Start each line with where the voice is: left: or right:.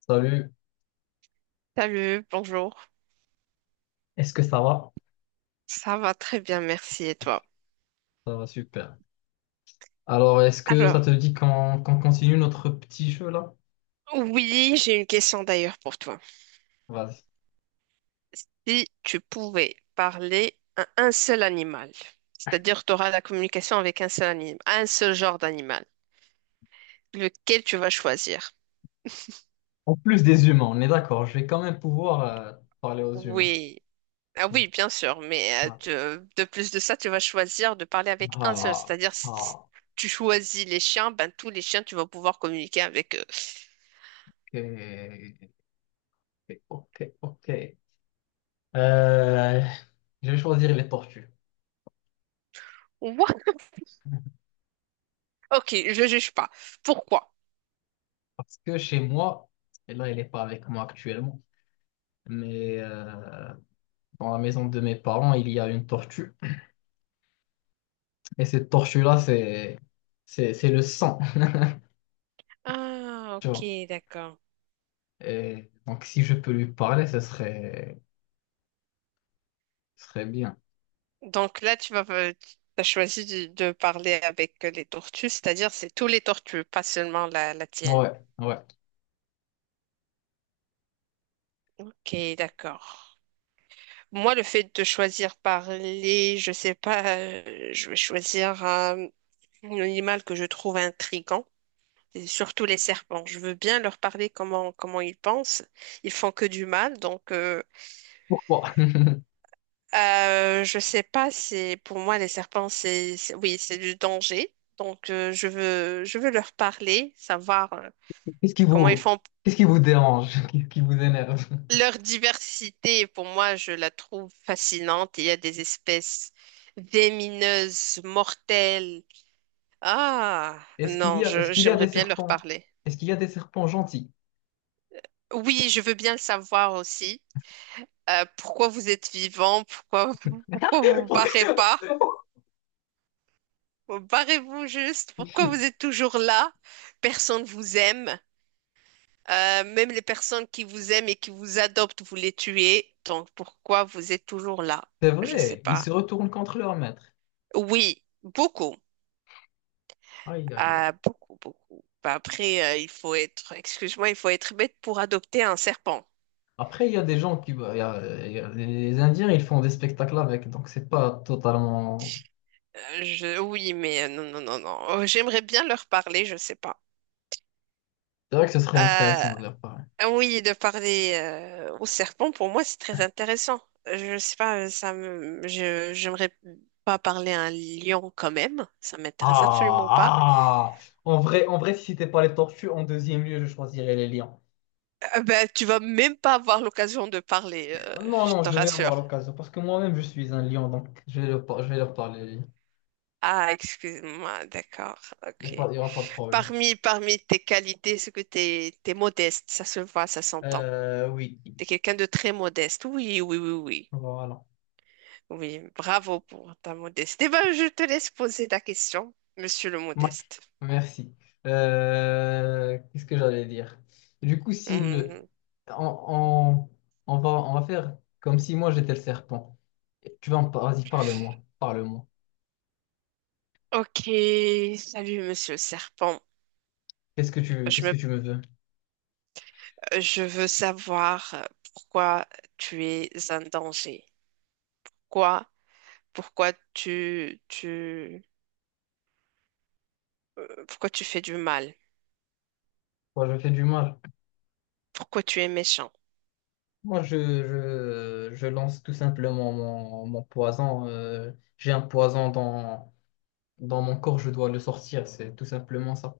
left: Salut,
right: Salut, bonjour.
left: est-ce que ça va?
right: Ça va très bien, merci. Et toi?
left: Ça va super. Alors, est-ce que ça
right: Alors,
left: te dit qu'on continue notre petit jeu là?
right: oui, j'ai une question d'ailleurs pour toi.
left: Vas-y.
right: Si tu pouvais parler à un seul animal, c'est-à-dire tu auras la communication avec un seul animal, un seul genre d'animal, lequel tu vas choisir?
left: En plus des humains, on est d'accord, je vais quand même pouvoir parler aux humains.
right: Oui. Ah oui, bien sûr, mais
left: Ok.
right: tu- de plus de ça, tu vas choisir de parler avec un seul,
left: Ah,
right: c'est-à-dire si
left: ah,
right: tu choisis les chiens, ben tous les chiens, tu vas pouvoir communiquer avec eux.
left: ok, ok, ok. Euh, je vais choisir les tortues.
right: What? Ok, je juge pas. Pourquoi?
left: Parce que chez moi, et là, elle n'est pas avec moi actuellement, mais dans la maison de mes parents, il y a une tortue. Et cette tortue-là, c'est le sang,
right: Ah,
left: tu vois.
right: ok, d'accord.
left: Et donc, si je peux lui parler, ce serait bien.
right: Donc là, tu vas, as choisi de parler avec les tortues, c'est-à-dire c'est tous les tortues, pas seulement la, la tienne.
left: Ouais, ouais.
right: Ok, d'accord. Moi, le fait de choisir parler, je sais pas, je vais choisir un animal que je trouve intriguant. Et surtout les serpents. Je veux bien leur parler comment, comment ils pensent. Ils font que du mal.
left: Pourquoi?
right: Je sais pas, c'est, pour moi, les serpents, c'est- oui, c'est du danger. Donc, je veux leur parler, savoir
left: Qu'est-ce qui
right: comment ils
left: vous,
right: font.
left: qu'est-ce qui vous dérange? Qu'est-ce qui vous énerve?
right: Leur diversité, pour moi, je la trouve fascinante. Il y a des espèces vénéneuses, mortelles. Ah, non,
left: Est-ce
right: je,
left: qu'il y a
right: j'aimerais
left: des
right: bien leur
left: serpents?
right: parler.
left: Est-ce qu'il y a des serpents gentils?
right: Oui, je veux bien le savoir aussi. Pourquoi vous êtes vivant? Pourquoi, pourquoi vous vous barrez pas? Barrez-vous juste. Pourquoi vous êtes toujours là? Personne vous aime. Même les personnes qui vous aiment et qui vous adoptent, vous les tuez. Donc pourquoi vous êtes toujours là?
left: C'est
right: Je sais
left: vrai, ils
right: pas.
left: se retournent contre leur maître.
right: Oui, beaucoup.
left: Aïe, aïe, aïe.
right: Ah, beaucoup, beaucoup. Bah, après, il faut être, excuse-moi, il faut être bête pour adopter un serpent.
left: Après, il y a des gens qui. Bah, il y a- les Indiens, ils font des spectacles avec, donc c'est pas totalement.
right: Je, oui, mais non, non, non, non. Oh, j'aimerais bien leur parler, je sais pas.
left: C'est vrai que ce serait
right: Euh,
left: intéressant de leur part.
right: Ah oui, de parler au serpent, pour moi, c'est très intéressant. Je sais pas, ça me, je, j'aimerais pas parler à un lion quand même. Ça m'intéresse absolument pas.
left: Ah, ah. En vrai, si c'était pas les tortues, en deuxième lieu, je choisirais les lions.
right: Ben, tu vas même pas avoir l'occasion de parler,
left: Ah, non,
right: je
left: non,
right: te
left: je vais
right: rassure.
left: avoir l'occasion parce que moi-même, je suis un lion, donc je vais leur, par- je vais leur parler. Les lions.
right: Ah, excuse-moi, d'accord, ok.
left: Il y aura pas de problème.
right: Parmi, parmi tes qualités, c'est que t'es, t'es modeste, ça se voit, ça s'entend.
left: Oui,
right: T'es quelqu'un de très modeste. Oui, oui, oui, oui.
left: voilà.
right: Oui, bravo pour ta modestie. Eh ben, je te laisse poser ta question, monsieur le
left: Mac,
right: modeste.
left: merci. Qu'est-ce que j'allais dire? Du coup, si le,
right: Hmm.
left: on, on- on va faire comme si moi j'étais le serpent. Tu vas, en par- vas-y, parle-moi, parle-moi.
right: Ok, salut Monsieur Serpent. Je
left: Qu'est-ce que
right: me,
left: tu me veux?
right: je veux savoir pourquoi tu es un danger. Quoi? Pourquoi tu, tu, pourquoi tu fais du mal?
left: Moi, je fais du mal.
right: Pourquoi tu es méchant?
left: Moi, je lance tout simplement mon, mon poison. J'ai un poison dans, dans mon corps, je dois le sortir, c'est tout simplement ça.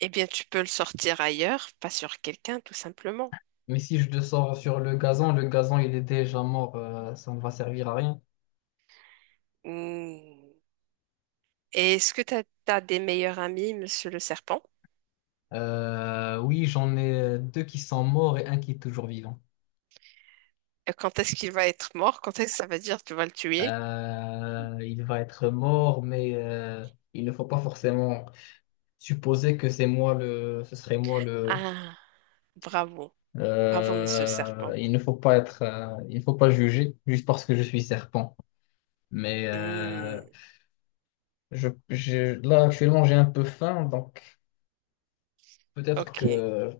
right: Eh bien, tu peux le sortir ailleurs, pas sur quelqu'un, tout simplement.
left: Mais si je le sors sur le gazon, il est déjà mort, ça ne va servir à rien.
right: Hmm. Et est-ce que tu as, des meilleurs amis, Monsieur le Serpent?
left: Oui, j'en ai deux qui sont morts et un qui est toujours vivant.
right: Et quand est-ce qu'il va être mort? Quand est-ce que ça veut dire que tu vas le tuer?
left: Il va être mort, mais il ne faut pas forcément supposer que c'est moi le, ce serait moi.
right: Ah, bravo, bravo Monsieur le Serpent.
left: Il ne faut pas être, il ne faut pas juger juste parce que je suis serpent. Mais
right: Hmm.
left: je- là actuellement j'ai un peu faim, donc peut-être
right: Ok.
left: que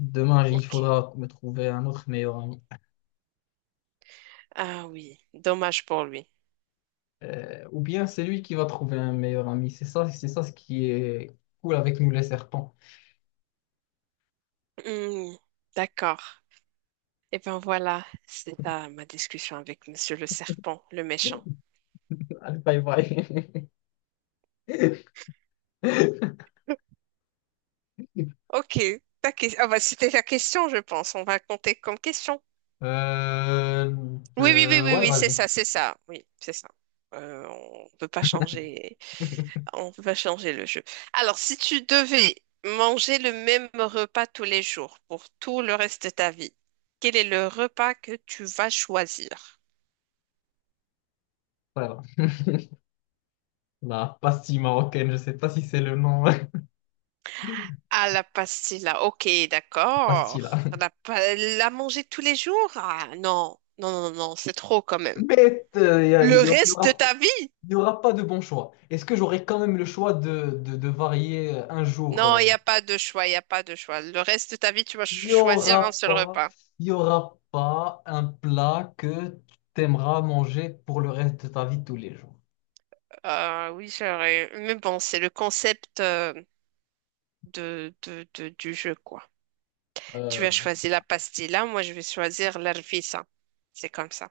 left: demain il
right: Ok.
left: faudra me trouver un autre meilleur ami.
right: Ah oui, dommage pour lui.
left: Ou bien c'est lui qui va trouver un meilleur ami. C'est ça ce qui est cool avec nous les serpents.
right: Hmm, d'accord. Et ben voilà, c'est là ma discussion avec Monsieur le Serpent, le méchant.
left: Allez, bye bye.
right: Ok, ta que- ah bah, c'était la question, je pense. On va compter comme question.
left: Euh,
right: Oui, oui, oui, oui,
left: ouais,
right: oui, c'est
left: vas-y.
right: ça, c'est ça. Oui, c'est ça. On peut pas changer, on peut pas changer le jeu. Alors, si tu devais manger le même repas tous les jours pour tout le reste de ta vie, quel est le repas que tu vas choisir?
left: Voilà. La pastille marocaine, je sais pas si c'est le nom.
right: Ah, la pastilla. Ok, d'accord.
left: Facile. Hein.
right: La, pa- la manger tous les jours? Ah, non. Non, non, non, non, c'est trop quand même.
left: Mais il y a-
right: Le
left: il y aura, il y
right: reste de
left: aura-
right: ta vie?
left: il y aura pas de bon choix. Est-ce que j'aurai quand même le choix de varier un jour?
right: Non,
left: Euh.
right: il n'y a pas de choix, il n'y a pas de choix. Le reste de ta vie, tu vas
left: Il
right: cho-
left: y
right: choisir un
left: aura
right: seul
left: pas,
right: repas.
left: il y aura pas un plat que tu aimeras manger pour le reste de ta vie tous les jours.
right: Oui, j'aurais. Mais bon, c'est le concept du jeu, quoi. Tu
left: Euh,
right: vas choisir la pastilla, moi je vais choisir l'arfisa. C'est comme ça.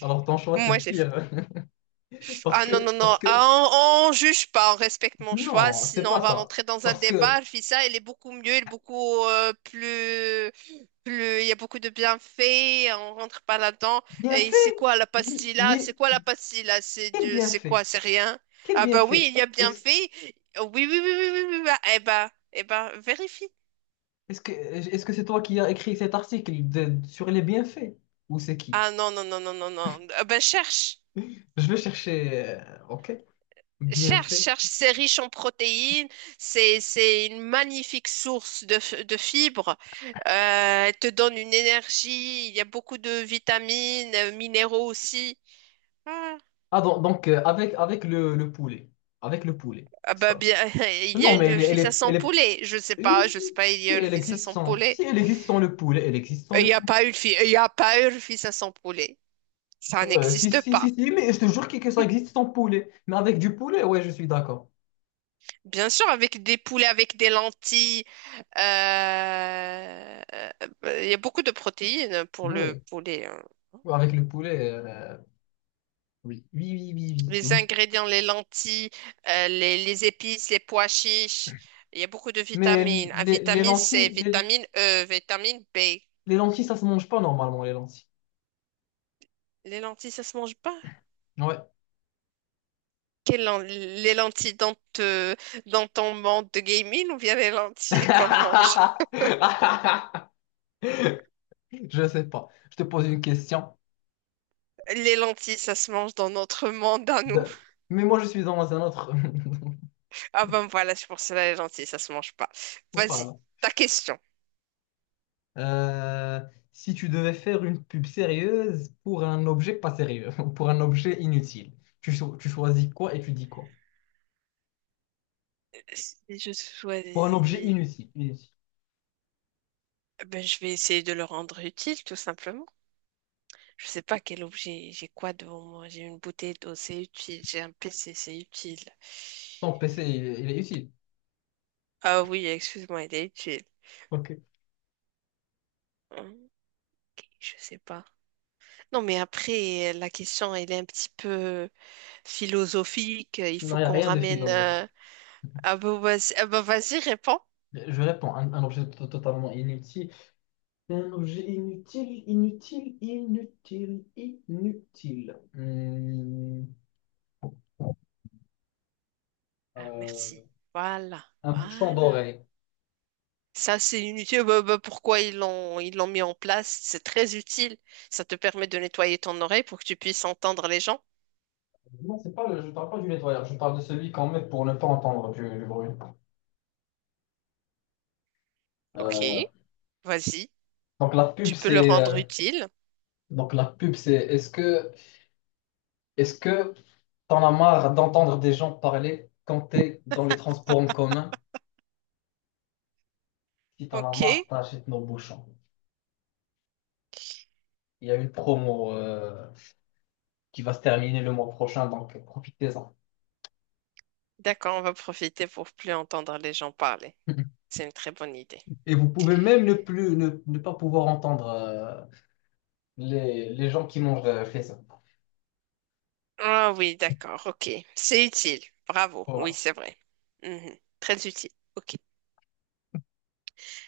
left: alors ton choix, c'est
right: Moi, j'ai
left: pire. Parce
right: ah non, non,
left: que,
right: non,
left: parce que,
right: ah, on juge pas, on respecte mon choix,
left: non, c'est
right: sinon
left: pas
right: on va
left: ça.
right: rentrer dans un
left: Parce que,
right: débat. Je vis elle est beaucoup mieux, elle est beaucoup plus, plus, il y a beaucoup de bienfaits, on rentre pas là-dedans.
left: bien
right: Et
left: fait,
right: c'est quoi la pastille
left: il
right: là? C'est
left: est,
right: quoi la pastille là? C'est
left: quel
right: du, c'est
left: bienfait?
right: quoi? C'est rien?
left: Quel
right: Ah bah oui,
left: bienfait?
right: il y a
left: est-ce
right: bienfait. Oui, oui, oui, oui, oui, oui, oui. Ah, eh bah, eh bah, vérifie.
left: Est-ce que c'est toi qui as écrit cet article de- sur les bienfaits? Ou c'est qui?
right: Ah non, non, non, non, non, non. Ah bah cherche.
left: Je vais chercher. Ok.
right: Cherche,
left: Bienfaits.
right: cherche, c'est riche en protéines, c'est une magnifique source de, f- de fibres, elle te donne une énergie, il y a beaucoup de vitamines, minéraux aussi. Ah,
left: Ah donc, avec avec le poulet. Avec le poulet.
right: ah bah
left: Ça.
right: bien, il y a
left: Non mais elle
right: une
left: est, elle
right: fissa
left: est,
right: sans
left: elle est-
right: poulet,
left: oui,
right: je
left: si,
right: sais pas, il y
left: si
right: a une
left: elle
right: fissa
left: existe
right: sans
left: sans. Si
right: poulet.
left: elle existe sans le poulet, elle existe sans
right: Il
left: le
right: y a
left: poulet.
right: pas une fi- il y a pas une fissa sans poulet, ça
left: Si,
right: n'existe
left: si,
right: pas.
left: si, si, mais je te jure que ça existe sans poulet. Mais avec du poulet, ouais, je suis d'accord.
right: Bien sûr, avec des poulets, avec des lentilles, euh, euh, il y a beaucoup de protéines pour le
left: Oui.
right: poulet, hein.
left: Avec le poulet, oui. Oui, oui, oui, oui,
right: Les
left: oui.
right: ingrédients, les lentilles, les épices, les pois chiches. Il y a beaucoup de
left: Mais
right: vitamines. Ah,
left: les
right: vitamine C,
left: lentilles, les,
right: vitamine E, vitamine B.
left: Les lentilles, ça se mange pas normalement, les lentilles.
right: Les lentilles, ça se mange pas?
left: Ouais.
right: Quelles len- les lentilles dans, te- dans ton monde de gaming ou bien les lentilles qu'on mange?
left: Je sais pas. Je te pose une question.
right: Les lentilles, ça se mange dans notre monde à nous.
left: De- mais moi, je suis dans un autre.
right: Ah ben voilà, c'est pour cela les lentilles, ça se mange pas. Vas-y,
left: Voilà.
right: ta question.
left: Euh, Si tu devais faire une pub sérieuse pour un objet pas sérieux, pour un objet inutile, tu, cho- tu choisis quoi et tu dis quoi?
right: Si je
left: Pour un objet
right: choisis,
left: inutile, inutile.
right: ben je vais essayer de le rendre utile, tout simplement. Je sais pas quel objet, j'ai quoi devant moi? J'ai une bouteille d'eau, c'est utile. J'ai un PC, c'est utile.
left: Ton PC, est il est utile.
right: Ah oui, excuse-moi, il est utile.
left: Ok.
right: Ok, je sais pas. Non, mais après, la question, elle est un petit peu philosophique. Il
left: Non,
right: faut
left: il n'y a
right: qu'on
left: rien de
right: ramène.
left: philosophe.
right: Ah bah vas-y, réponds.
left: Je réponds, un objet to- totalement inutile. Un objet inutile, inutile, inutile, inutile.
right: Ah, merci.
left: Euh,
right: Voilà,
left: un bouchon
right: voilà.
left: d'oreille.
right: Ça, c'est une utile. Bah, pourquoi ils l'ont mis en place? C'est très utile. Ça te permet de nettoyer ton oreille pour que tu puisses entendre les gens.
left: Non, c'est pas le, je ne parle pas du nettoyeur, je parle de celui qu'on met pour ne pas entendre du bruit.
right: Ok,
left: Euh,
right: vas-y.
left: donc la pub,
right: Tu peux le
left: c'est
right: rendre utile.
left: donc la pub, c'est est-ce que t'en as marre d'entendre des gens parler quand t'es dans les transports en commun? Si t'en as
right: Ok,
left: marre, t'achètes nos bouchons. Il y a une promo qui va se terminer le mois prochain, donc profitez-en.
right: d'accord, on va profiter pour plus entendre les gens parler. C'est une très bonne idée.
left: Et vous pouvez même ne plus ne, ne pas pouvoir entendre les gens qui mangent chez ça.
right: Ah oui, d'accord, ok. C'est utile. Bravo. Oui,
left: Voilà.
right: c'est vrai. Mhm. Très utile. Ok.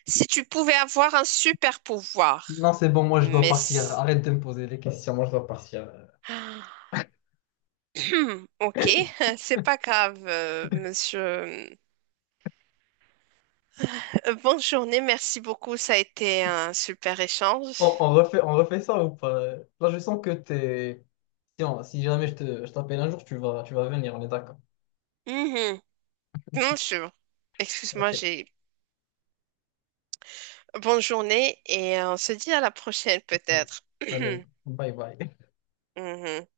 right: Si tu pouvais avoir un super pouvoir,
left: Non, c'est bon, moi je dois
right: mais...
left: partir.
right: c-
left: Arrête de me poser les questions, moi je dois partir.
right: ah. Ok, c'est pas grave, monsieur. Bonne journée, merci beaucoup. Ça a été un super échange.
left: On refait ça ou pas? Là, je sens que t'es. Tiens si jamais je te, je t'appelle un jour, tu vas venir, on est d'accord.
right: Mhm. Bien sûr. Excuse-moi,
left: Ok.
right: j'ai... bonne journée et on se dit à la prochaine peut-être.
left: Allez, bye bye.
right: Mhm.